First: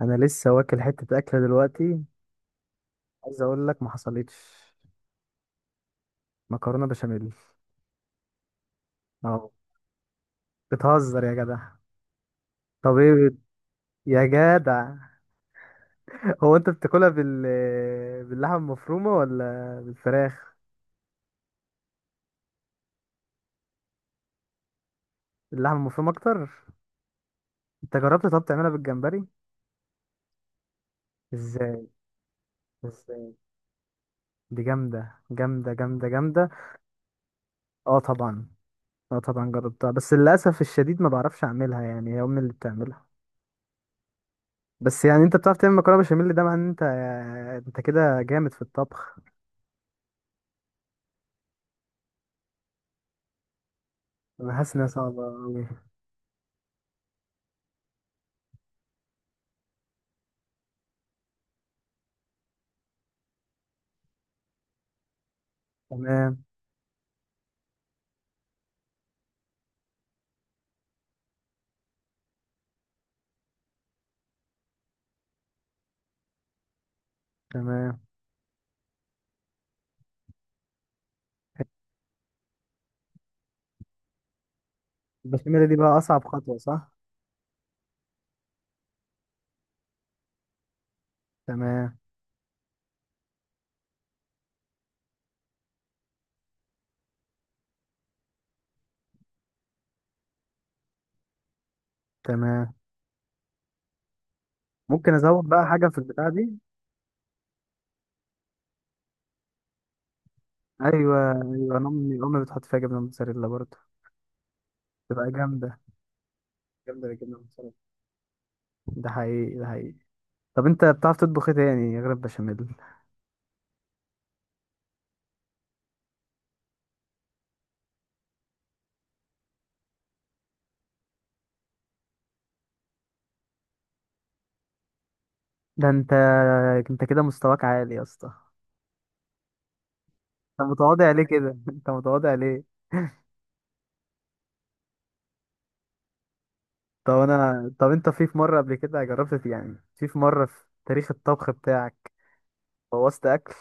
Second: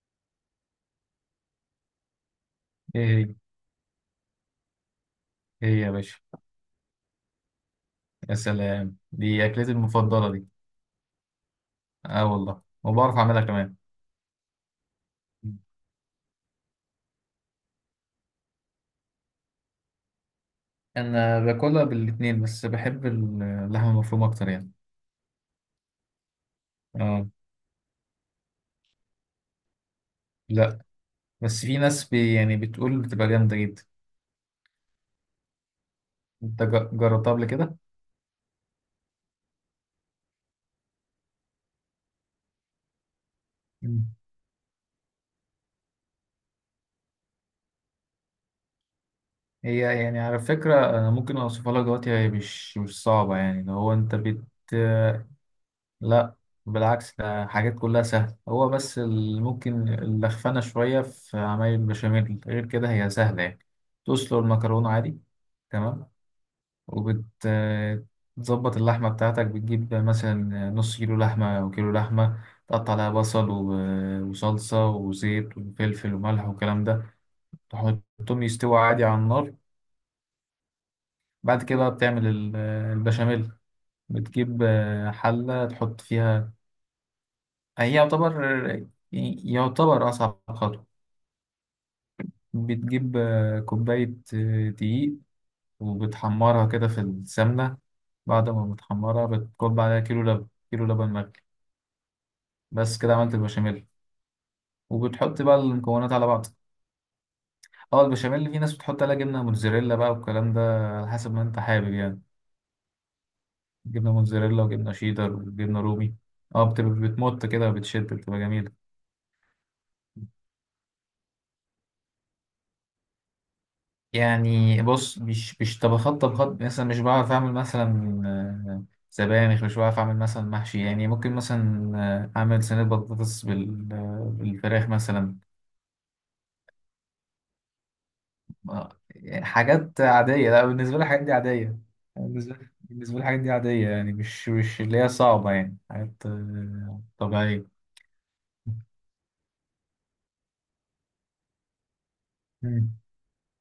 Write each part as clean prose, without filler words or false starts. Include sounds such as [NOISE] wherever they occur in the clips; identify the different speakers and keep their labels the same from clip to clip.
Speaker 1: انا لسه واكل حته اكله دلوقتي.
Speaker 2: ايه هي؟
Speaker 1: عايز اقول لك ما حصلتش.
Speaker 2: ايه يا باشا؟
Speaker 1: مكرونه بشاميل.
Speaker 2: يا سلام، دي
Speaker 1: اه،
Speaker 2: اكلتي المفضله دي.
Speaker 1: بتهزر يا جدع؟
Speaker 2: اه والله،
Speaker 1: طب ايه
Speaker 2: وبعرف اعملها كمان.
Speaker 1: يا جدع. [LAUGHS] هو انت بتاكلها باللحمه المفرومه ولا بالفراخ؟
Speaker 2: انا باكلها بالاتنين بس بحب اللحمه المفرومه اكتر يعني.
Speaker 1: اللحمه المفرومه اكتر.
Speaker 2: اه.
Speaker 1: انت جربت طب تعملها بالجمبري؟
Speaker 2: لا. بس في
Speaker 1: ازاي؟
Speaker 2: ناس يعني بتقول
Speaker 1: ازاي
Speaker 2: بتبقى جامده جدا.
Speaker 1: دي جامده جامده جامده جامده.
Speaker 2: انت جربتها قبل كده؟
Speaker 1: اه طبعا اه طبعا جربتها، بس للاسف الشديد ما بعرفش اعملها، يعني هي امي اللي بتعملها.
Speaker 2: مم.
Speaker 1: بس يعني انت بتعرف تعمل مكرونه بشاميل، ده معناه ان انت كده جامد في الطبخ.
Speaker 2: هي يعني على فكره، أنا ممكن اوصفها لك دلوقتي، هي مش صعبه يعني، لو هو انت.
Speaker 1: انا حاسس انها صعبة أوي.
Speaker 2: لا. بالعكس، ده حاجات كلها سهلة، هو بس اللي ممكن اللخفنة شوية في عمايل البشاميل، غير كده هي سهلة يعني. تسلق المكرونة عادي. تمام.
Speaker 1: تمام
Speaker 2: وبتظبط اللحمة بتاعتك، بتجيب مثلا نص كيلو لحمة أو كيلو لحمة. تقطع عليها بصل وصلصة وزيت وفلفل وملح والكلام ده.
Speaker 1: تمام.
Speaker 2: تحطهم يستووا عادي على النار. بعد كده بقى بتعمل البشاميل. بتجيب
Speaker 1: البشاميل
Speaker 2: حلة
Speaker 1: دي بقى
Speaker 2: تحط
Speaker 1: اصعب
Speaker 2: فيها.
Speaker 1: خطوة، صح؟
Speaker 2: هي يعتبر يعني، يعتبر أصعب خطوة.
Speaker 1: تمام.
Speaker 2: بتجيب كوباية دقيق، وبتحمرها كده في السمنة. بعد ما بتحمرها بتكب عليها كيلو لبن، كيلو لبن مغلي.
Speaker 1: تمام.
Speaker 2: بس كده عملت البشاميل.
Speaker 1: ممكن
Speaker 2: وبتحط
Speaker 1: ازود
Speaker 2: بقى
Speaker 1: بقى حاجة في
Speaker 2: المكونات على
Speaker 1: البتاعة
Speaker 2: بعض.
Speaker 1: دي؟
Speaker 2: اه، البشاميل في ناس بتحط عليها جبنة موتزاريلا بقى والكلام ده. على
Speaker 1: ايوه
Speaker 2: حسب ما انت
Speaker 1: ايوه، انا
Speaker 2: حابب
Speaker 1: امي
Speaker 2: يعني.
Speaker 1: امي بتحط فيها جبنة موتزاريلا برضه.
Speaker 2: جبنة موتزاريلا وجبنة
Speaker 1: تبقى
Speaker 2: شيدر
Speaker 1: جامدة.
Speaker 2: وجبنة رومي. اه، بتبقى
Speaker 1: جامدة الجبنة
Speaker 2: بتمط كده
Speaker 1: الموتزاريلا.
Speaker 2: وبتشد، بتبقى جميلة.
Speaker 1: ده حقيقي ده حقيقي. طب انت بتعرف تطبخ ايه تاني غير البشاميل؟
Speaker 2: يعني بص، مش طبخات طبخات مثلا، مش بعرف اعمل مثلا آه، سبانخ، مش بعرف اعمل مثلا محشي، يعني ممكن مثلا اعمل صينية بطاطس بالفراخ مثلا.
Speaker 1: ده انت كده مستواك عالي يا اسطى.
Speaker 2: يعني حاجات عادية، لا
Speaker 1: انت
Speaker 2: بالنسبة لي
Speaker 1: متواضع ليه
Speaker 2: الحاجات دي
Speaker 1: كده؟ [LAUGHS]
Speaker 2: عادية.
Speaker 1: انت متواضع
Speaker 2: بالنسبة لي
Speaker 1: ليه؟
Speaker 2: بالنسبة لي الحاجات دي عادية يعني، مش اللي هي صعبة يعني، حاجات طبيعية.
Speaker 1: طب انت في مرة قبل كده جربت يعني، في مرة في تاريخ الطبخ بتاعك
Speaker 2: مم.
Speaker 1: بوظت اكل؟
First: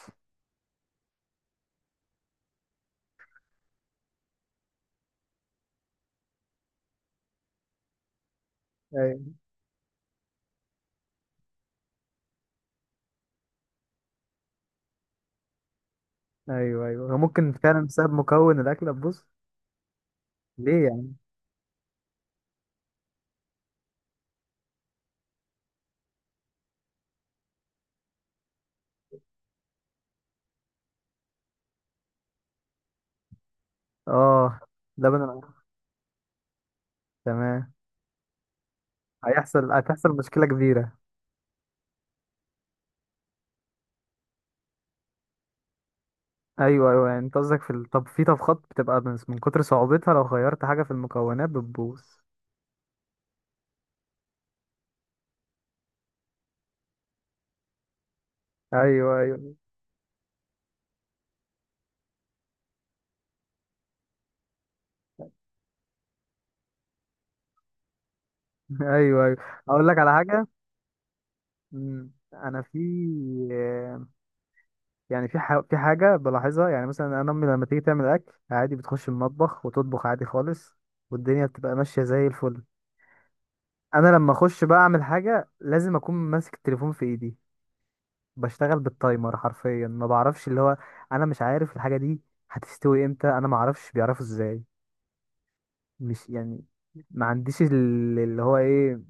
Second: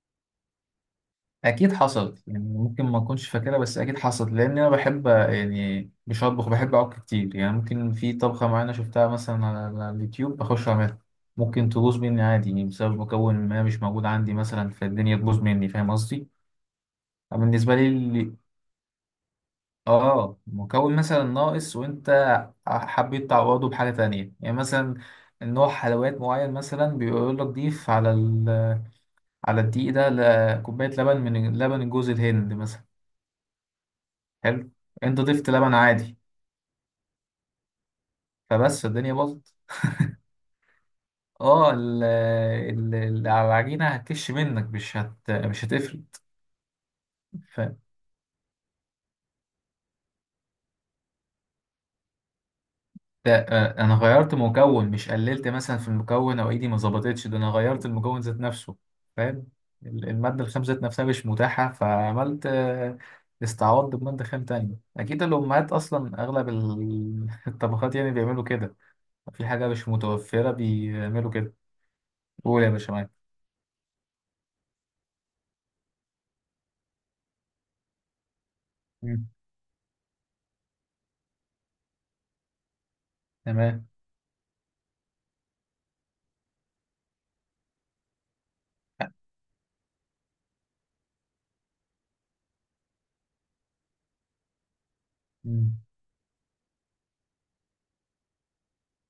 Speaker 2: اكيد حصلت يعني، ممكن ما اكونش فاكرها بس اكيد حصلت، لان انا بحب يعني مش اطبخ، بحب اعك كتير يعني. ممكن في طبخه معينه شفتها
Speaker 1: أيوة.
Speaker 2: مثلا على اليوتيوب، بخش اعملها. ممكن تبوظ مني عادي يعني، بسبب مكون ما مش موجود عندي مثلا، فالدنيا تبوظ مني، فاهم قصدي؟
Speaker 1: ايوه ايوه، هو ممكن
Speaker 2: بالنسبه
Speaker 1: فعلا
Speaker 2: لي
Speaker 1: بسبب
Speaker 2: اللي-
Speaker 1: مكون الاكل تبوظ.
Speaker 2: اه،
Speaker 1: ليه
Speaker 2: مكون
Speaker 1: يعني؟
Speaker 2: مثلا ناقص وانت حبيت تعوضه بحاجه تانية، يعني مثلا نوع حلويات معين مثلا بيقول لك ضيف على الدقيق ده كوبايه لبن من لبن جوز الهند مثلا.
Speaker 1: اه.
Speaker 2: حلو.
Speaker 1: لبن
Speaker 2: انت ضفت
Speaker 1: العسل.
Speaker 2: لبن عادي،
Speaker 1: تمام.
Speaker 2: فبس الدنيا باظت.
Speaker 1: هتحصل مشكله كبيره.
Speaker 2: اه، العجينه هتكش منك، مش هتفرق.
Speaker 1: ايوه ايوه، يعني انت
Speaker 2: ف
Speaker 1: قصدك طب في طبخات بتبقى من كتر صعوبتها لو غيرت حاجه في المكونات بتبوظ؟
Speaker 2: ده انا غيرت مكون، مش قللت مثلا في المكون او ايدي ما ظبطتش، ده انا غيرت المكون ذات نفسه.
Speaker 1: ايوه ايوه.
Speaker 2: فاهم؟
Speaker 1: [LAUGHS]
Speaker 2: الماده الخام ذات نفسها مش متاحه، فعملت استعوضت بماده خام تانية. اكيد الامهات اصلا اغلب [LAUGHS] الطبخات يعني بيعملوا كده.
Speaker 1: ايوه ايوه،
Speaker 2: في حاجه
Speaker 1: اقول
Speaker 2: مش
Speaker 1: لك على حاجه.
Speaker 2: متوفره بيعملوا كده.
Speaker 1: انا
Speaker 2: قول يا
Speaker 1: في
Speaker 2: باشا معاك.
Speaker 1: يعني في حاجه بلاحظها، يعني مثلا انا امي لما تيجي تعمل اكل عادي بتخش
Speaker 2: مم.
Speaker 1: المطبخ وتطبخ عادي خالص، والدنيا بتبقى ماشيه زي الفل.
Speaker 2: تمام.
Speaker 1: انا لما اخش بقى اعمل حاجه لازم اكون ماسك التليفون في ايدي، بشتغل بالتايمر حرفيا، ما بعرفش اللي هو، انا مش عارف الحاجه دي هتستوي امتى، انا ما اعرفش بيعرفوا ازاي.
Speaker 2: مم.
Speaker 1: مش يعني، ما عنديش اللي هو ايه،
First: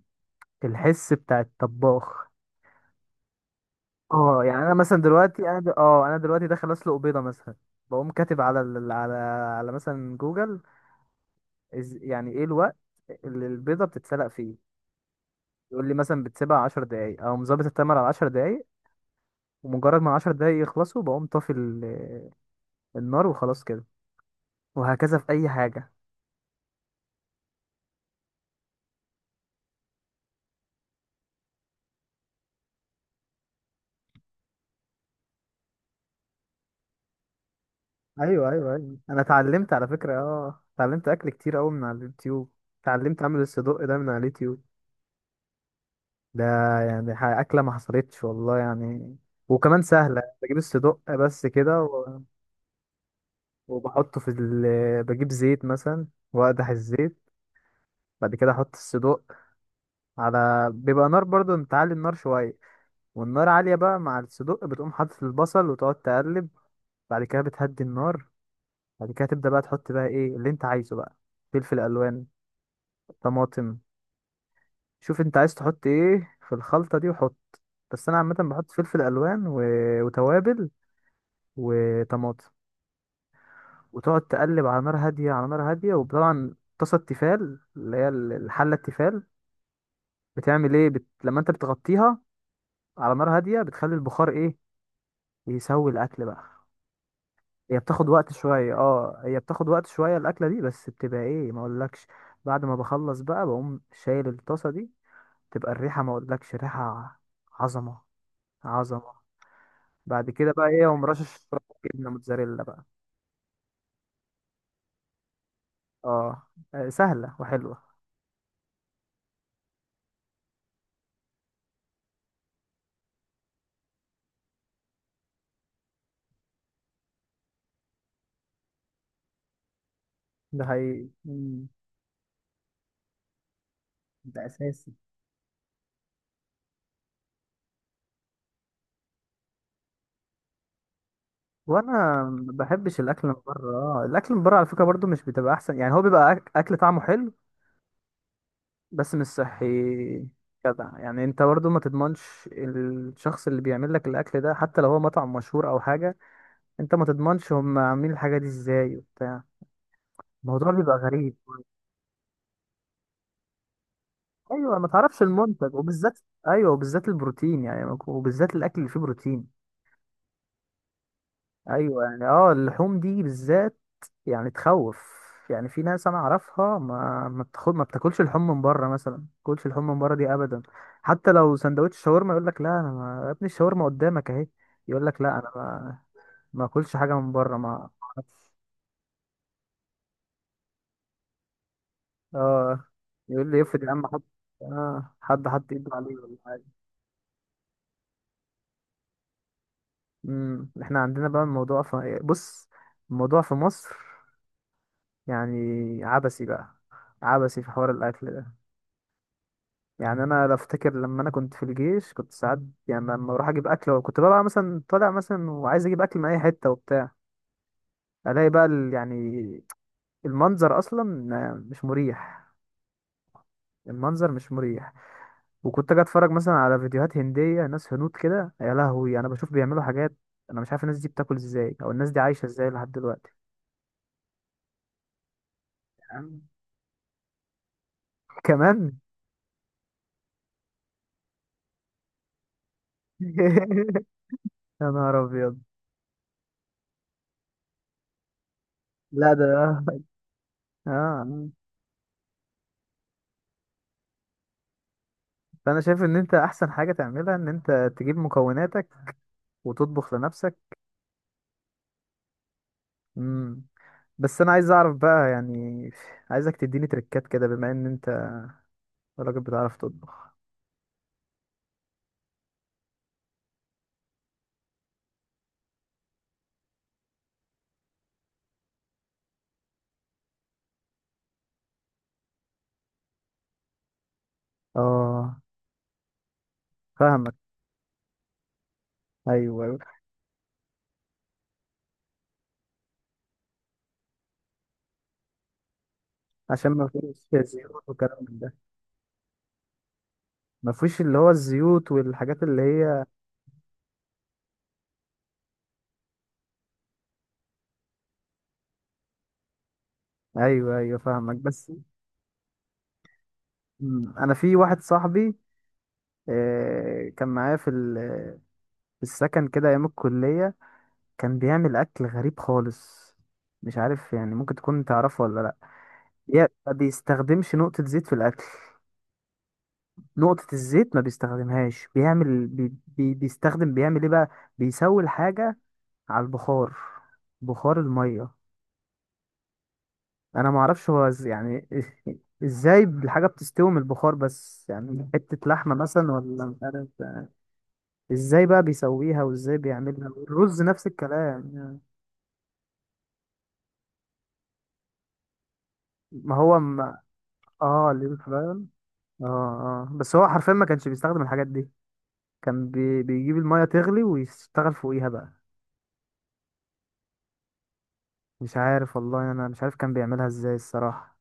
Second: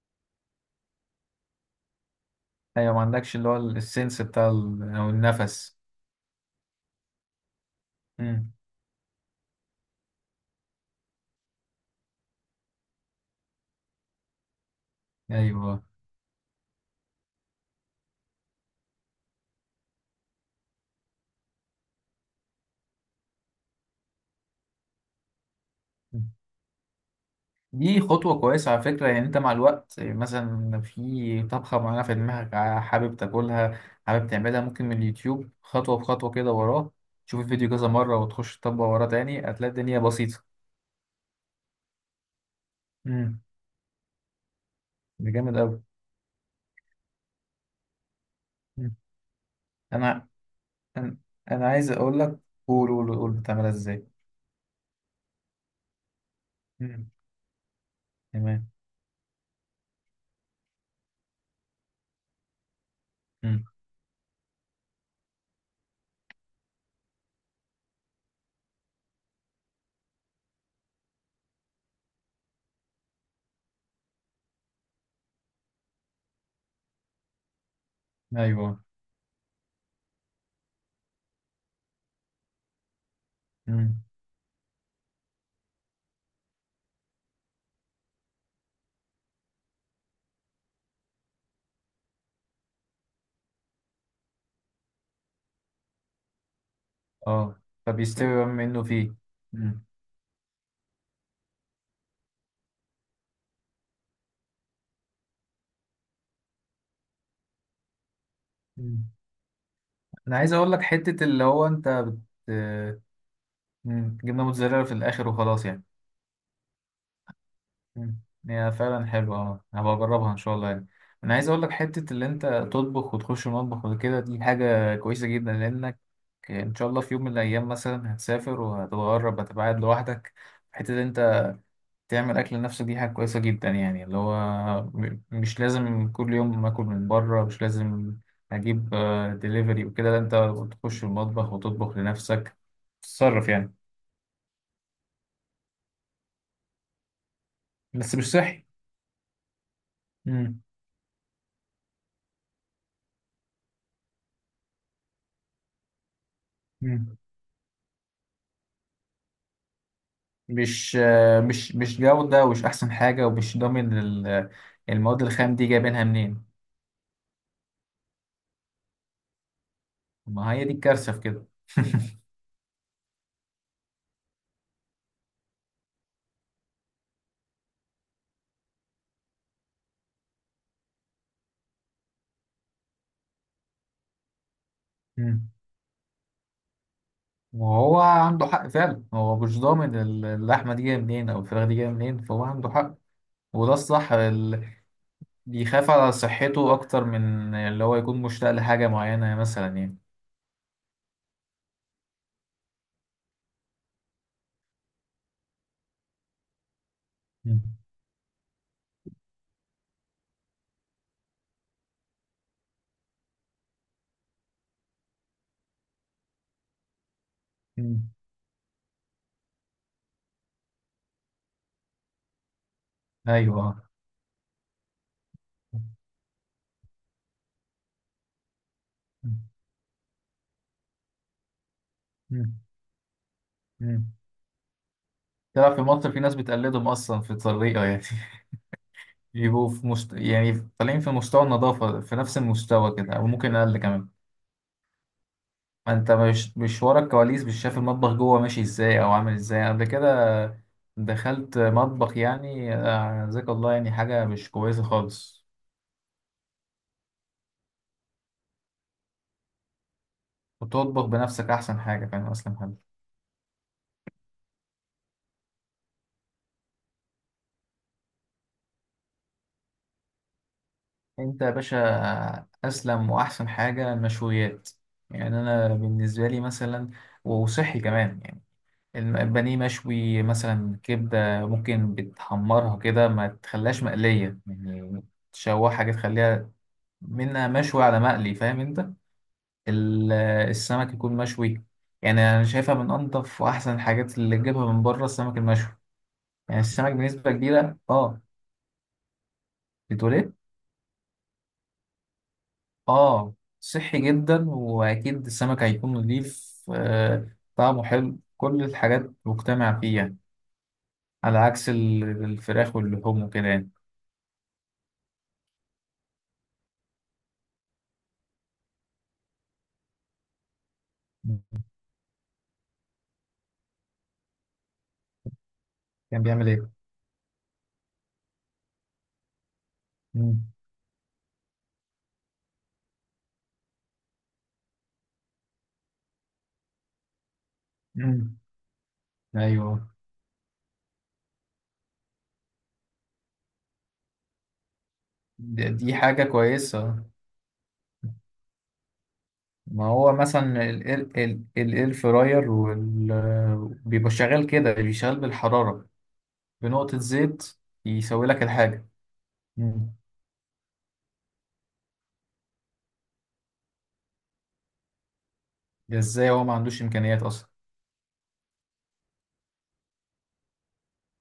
Speaker 1: الحس بتاع الطباخ.
Speaker 2: ايوه ما عندكش اللي هو السنس
Speaker 1: اه،
Speaker 2: بتاع
Speaker 1: يعني انا مثلا
Speaker 2: او
Speaker 1: دلوقتي انا د...
Speaker 2: النفس.
Speaker 1: اه انا دلوقتي داخل اسلق بيضه مثلا، بقوم كاتب
Speaker 2: امم.
Speaker 1: على ال... على على مثلا جوجل، يعني ايه الوقت اللي البيضه بتتسلق فيه،
Speaker 2: ايوه،
Speaker 1: يقول لي مثلا بتسيبها 10 دقايق او مظبط التايمر على 10 دقايق، ومجرد ما عشر دقايق يخلصوا بقوم طافي النار وخلاص كده. وهكذا في اي حاجة.
Speaker 2: دي خطوة كويسة على فكرة. يعني انت مع الوقت مثلا في طبخة معينة في دماغك حابب تاكلها، حابب تعملها ممكن من اليوتيوب خطوة بخطوة كده وراه، تشوف الفيديو كذا مرة
Speaker 1: ايوه
Speaker 2: وتخش
Speaker 1: ايوه
Speaker 2: تطبق
Speaker 1: ايوه،
Speaker 2: وراه
Speaker 1: انا
Speaker 2: تاني، هتلاقي
Speaker 1: اتعلمت على
Speaker 2: الدنيا
Speaker 1: فكرة،
Speaker 2: بسيطة.
Speaker 1: اتعلمت اكل كتير قوي من على اليوتيوب. اتعلمت اعمل
Speaker 2: امم.
Speaker 1: الصدق ده من على اليوتيوب.
Speaker 2: ده جامد أوي.
Speaker 1: ده يعني اكلة ما حصلتش والله
Speaker 2: مم.
Speaker 1: يعني، وكمان سهلة.
Speaker 2: انا
Speaker 1: بجيب الصدق
Speaker 2: انا
Speaker 1: بس
Speaker 2: أنا
Speaker 1: كده
Speaker 2: عايز اقول لك. قول قول قول، بتعملها ازاي؟
Speaker 1: وبحطه بجيب زيت مثلا واقدح
Speaker 2: مم.
Speaker 1: الزيت، بعد كده
Speaker 2: تمام.
Speaker 1: احط الصدق على، بيبقى نار برضو انت عالي النار شوية، والنار
Speaker 2: مم.
Speaker 1: عالية بقى مع الصدق، بتقوم حاطط البصل وتقعد تقلب. بعد كده بتهدي النار، بعد كده تبدأ بقى تحط بقى ايه اللي انت عايزه بقى، فلفل الوان، طماطم. شوف انت عايز تحط ايه في الخلطة دي وحط، بس انا عامة بحط
Speaker 2: ايوه.
Speaker 1: فلفل الوان وتوابل وطماطم،
Speaker 2: مم.
Speaker 1: وتقعد تقلب على نار هادية، على نار هادية، وطبعا طاسة التيفال اللي هي الحلة التيفال بتعمل ايه لما انت بتغطيها على نار هادية بتخلي البخار ايه يسوي الاكل بقى.
Speaker 2: اه. فبيستوي بقى منه فيه.
Speaker 1: هي بتاخد وقت شوية الأكلة دي، بس بتبقى ايه ما اقولكش. بعد ما بخلص بقى، بقوم شايل الطاسة دي، تبقى الريحة ما اقولكش، ريحة عظمة
Speaker 2: مم.
Speaker 1: عظمة. بعد
Speaker 2: انا
Speaker 1: كده
Speaker 2: عايز
Speaker 1: بقى
Speaker 2: اقول لك
Speaker 1: ايه، اقوم
Speaker 2: حتة
Speaker 1: رشش
Speaker 2: اللي
Speaker 1: شوية
Speaker 2: هو انت
Speaker 1: جبنة موتزاريلا بقى.
Speaker 2: بت مم، جبنة موتزاريلا في الاخر وخلاص يعني.
Speaker 1: اه سهلة وحلوة.
Speaker 2: مم، هي فعلا حلوة، اه هبقى اجربها ان شاء الله يعني. انا عايز اقول لك حتة اللي انت تطبخ وتخش المطبخ وكده، دي حاجة كويسة جدا، لانك ان شاء الله في يوم من الايام مثلا هتسافر وهتتغرب، هتبقى قاعد لوحدك.
Speaker 1: ده
Speaker 2: حتة اللي
Speaker 1: حقيقي.
Speaker 2: انت
Speaker 1: مم.
Speaker 2: تعمل أكل لنفسك دي حاجة كويسة جدا يعني، اللي هو
Speaker 1: ده اساسي.
Speaker 2: مش لازم كل يوم آكل من بره، مش لازم أجيب ديليفري وكده، لا أنت تخش المطبخ وتطبخ
Speaker 1: وانا ما
Speaker 2: لنفسك.
Speaker 1: بحبش الاكل من
Speaker 2: تتصرف
Speaker 1: بره،
Speaker 2: يعني.
Speaker 1: الاكل من بره على فكرة برضو مش بتبقى احسن، يعني هو بيبقى اكل طعمه حلو
Speaker 2: بس مش صحي.
Speaker 1: بس مش صحي.
Speaker 2: مم.
Speaker 1: جدع يعني انت برضو ما تضمنش الشخص اللي بيعمل لك الاكل ده، حتى لو هو مطعم مشهور او حاجه، انت ما
Speaker 2: مم.
Speaker 1: تضمنش هم عاملين الحاجه دي ازاي وبتاع، الموضوع
Speaker 2: مش
Speaker 1: بيبقى غريب.
Speaker 2: آه، مش مش جودة، ومش أحسن حاجة، ومش ضامن
Speaker 1: ايوه، ما تعرفش
Speaker 2: المواد الخام دي
Speaker 1: المنتج
Speaker 2: جايبينها
Speaker 1: وبالذات.
Speaker 2: منين.
Speaker 1: ايوه وبالذات البروتين، يعني وبالذات الاكل اللي فيه بروتين.
Speaker 2: ما هي دي الكارثة في كده.
Speaker 1: ايوه يعني،
Speaker 2: [LAUGHS]
Speaker 1: اللحوم دي بالذات يعني تخوف. يعني في ناس انا اعرفها ما بتاخد، ما بتاكلش لحوم من بره مثلا، ما بتاكلش لحوم من بره دي ابدا، حتى لو سندوتش شاورما يقول لك لا انا ما...، يا ابني الشاورما قدامك اهي، يقول لك لا
Speaker 2: مم.
Speaker 1: انا ما اكلش حاجه من بره ما
Speaker 2: وهو
Speaker 1: أعرفش.
Speaker 2: عنده حق فعلا، هو مش ضامن اللحمة دي جاية منين أو الفراخ دي جاية منين، فهو عنده
Speaker 1: اه،
Speaker 2: حق.
Speaker 1: يقول لي
Speaker 2: وده
Speaker 1: يفرض يا عم،
Speaker 2: الصح.
Speaker 1: حد حط
Speaker 2: بيخاف
Speaker 1: ايده
Speaker 2: على
Speaker 1: عليه ولا
Speaker 2: صحته
Speaker 1: حاجه.
Speaker 2: أكتر من اللي هو يكون مشتاق لحاجة معينة مثلا يعني.
Speaker 1: احنا عندنا بقى الموضوع في بص، الموضوع في مصر يعني عبثي بقى،
Speaker 2: مم.
Speaker 1: عبثي في حوار الاكل ده. يعني انا بفتكر لما انا كنت في الجيش كنت ساعات، يعني لما اروح اجيب اكل، وكنت ببقى مثلا طالع مثلا وعايز اجيب اكل من اي حته وبتاع،
Speaker 2: مم.
Speaker 1: الاقي بقى يعني المنظر اصلا مش مريح،
Speaker 2: أيوه.
Speaker 1: المنظر مش مريح. وكنت اجي اتفرج مثلا على فيديوهات هنديه، ناس هنود كده، يا لهوي انا بشوف بيعملوا حاجات انا مش عارف الناس دي بتاكل ازاي، او الناس دي عايشه
Speaker 2: مم.
Speaker 1: ازاي لحد دلوقتي.
Speaker 2: مم. تلعب في مصر في ناس
Speaker 1: [LAUGHS]
Speaker 2: بتقلدهم أصلا في الطريقة يعني.
Speaker 1: كمان.
Speaker 2: [LAUGHS] بيبقوا في يعني طالعين في مستوى النظافة في نفس المستوى كده، أو ممكن أقل
Speaker 1: [LAUGHS]
Speaker 2: كمان.
Speaker 1: يا نهار ابيض.
Speaker 2: ما أنت مش ورا الكواليس، مش شايف المطبخ جوه ماشي إزاي أو
Speaker 1: لا،
Speaker 2: عامل
Speaker 1: ده
Speaker 2: إزاي قبل كده.
Speaker 1: اه
Speaker 2: دخلت مطبخ يعني جزاك الله، يعني حاجة مش كويسة خالص.
Speaker 1: فانا شايف ان انت احسن حاجه تعملها ان انت تجيب مكوناتك وتطبخ لنفسك.
Speaker 2: وتطبخ بنفسك أحسن حاجة، فاهم أصلا.
Speaker 1: امم بس انا عايز اعرف بقى يعني، عايزك تديني تريكات كده بما ان انت راجل بتعرف تطبخ.
Speaker 2: انت يا باشا، اسلم واحسن حاجه المشويات. يعني انا بالنسبه لي مثلا، وصحي كمان يعني. البانيه مشوي مثلا، كبده ممكن بتحمرها كده ما تخليهاش مقليه يعني.
Speaker 1: اه،
Speaker 2: تشوحها كده تخليها
Speaker 1: فاهمك.
Speaker 2: منها مشوي على مقلي، فاهم انت؟
Speaker 1: ايوه ايوه،
Speaker 2: ال- السمك يكون مشوي. يعني انا شايفها من انضف واحسن الحاجات اللي تجيبها من بره السمك المشوي. يعني
Speaker 1: عشان ما
Speaker 2: السمك
Speaker 1: فيش
Speaker 2: بنسبه كبيره،
Speaker 1: زيوت وكلام
Speaker 2: اه.
Speaker 1: من ده.
Speaker 2: بتقول إيه؟
Speaker 1: ما فيش اللي هو الزيوت والحاجات اللي هي.
Speaker 2: اه صحي جدا، واكيد السمك هيكون نضيف، آه طعمه حلو، كل الحاجات مجتمع فيها.
Speaker 1: ايوه ايوه، فاهمك
Speaker 2: على عكس
Speaker 1: بس.
Speaker 2: الفراخ واللحوم وكده يعني.
Speaker 1: مم. انا في واحد صاحبي، كان معايا في السكن كده ايام الكلية، كان
Speaker 2: مم.
Speaker 1: بيعمل اكل غريب خالص، مش عارف يعني ممكن تكون تعرفه ولا لا.
Speaker 2: كان بيعمل
Speaker 1: ما
Speaker 2: ايه؟
Speaker 1: بيستخدمش نقطة زيت في الاكل،
Speaker 2: مم.
Speaker 1: نقطة الزيت ما بيستخدمهاش، بيعمل بي بي بيستخدم بيعمل ايه بقى، بيسوي الحاجة على البخار، بخار المية.
Speaker 2: مم. ايوه.
Speaker 1: انا ما اعرفش هو يعني ازاي الحاجة بتستوي من البخار بس، يعني حتة
Speaker 2: دي
Speaker 1: لحمة
Speaker 2: دي
Speaker 1: مثلا
Speaker 2: حاجة
Speaker 1: ولا مش
Speaker 2: كويسة.
Speaker 1: عارف. ازاي بقى بيسويها وازاي
Speaker 2: ما
Speaker 1: بيعملها
Speaker 2: هو
Speaker 1: الرز
Speaker 2: مثلا
Speaker 1: نفس
Speaker 2: الاير،
Speaker 1: الكلام يعني.
Speaker 2: الاير فراير بيبقى شغال كده، بيشغل بالحرارة
Speaker 1: ما هو
Speaker 2: بنقطة
Speaker 1: ما
Speaker 2: زيت،
Speaker 1: اه اللي
Speaker 2: يسوي لك
Speaker 1: فعلا
Speaker 2: الحاجة.
Speaker 1: اه
Speaker 2: مم.
Speaker 1: بس هو حرفيا ما كانش بيستخدم الحاجات دي، كان بيجيب المية تغلي ويشتغل فوقيها بقى.
Speaker 2: ده ازاي هو ما عندوش امكانيات اصلا؟
Speaker 1: مش عارف والله، انا مش عارف كان بيعملها ازاي الصراحة.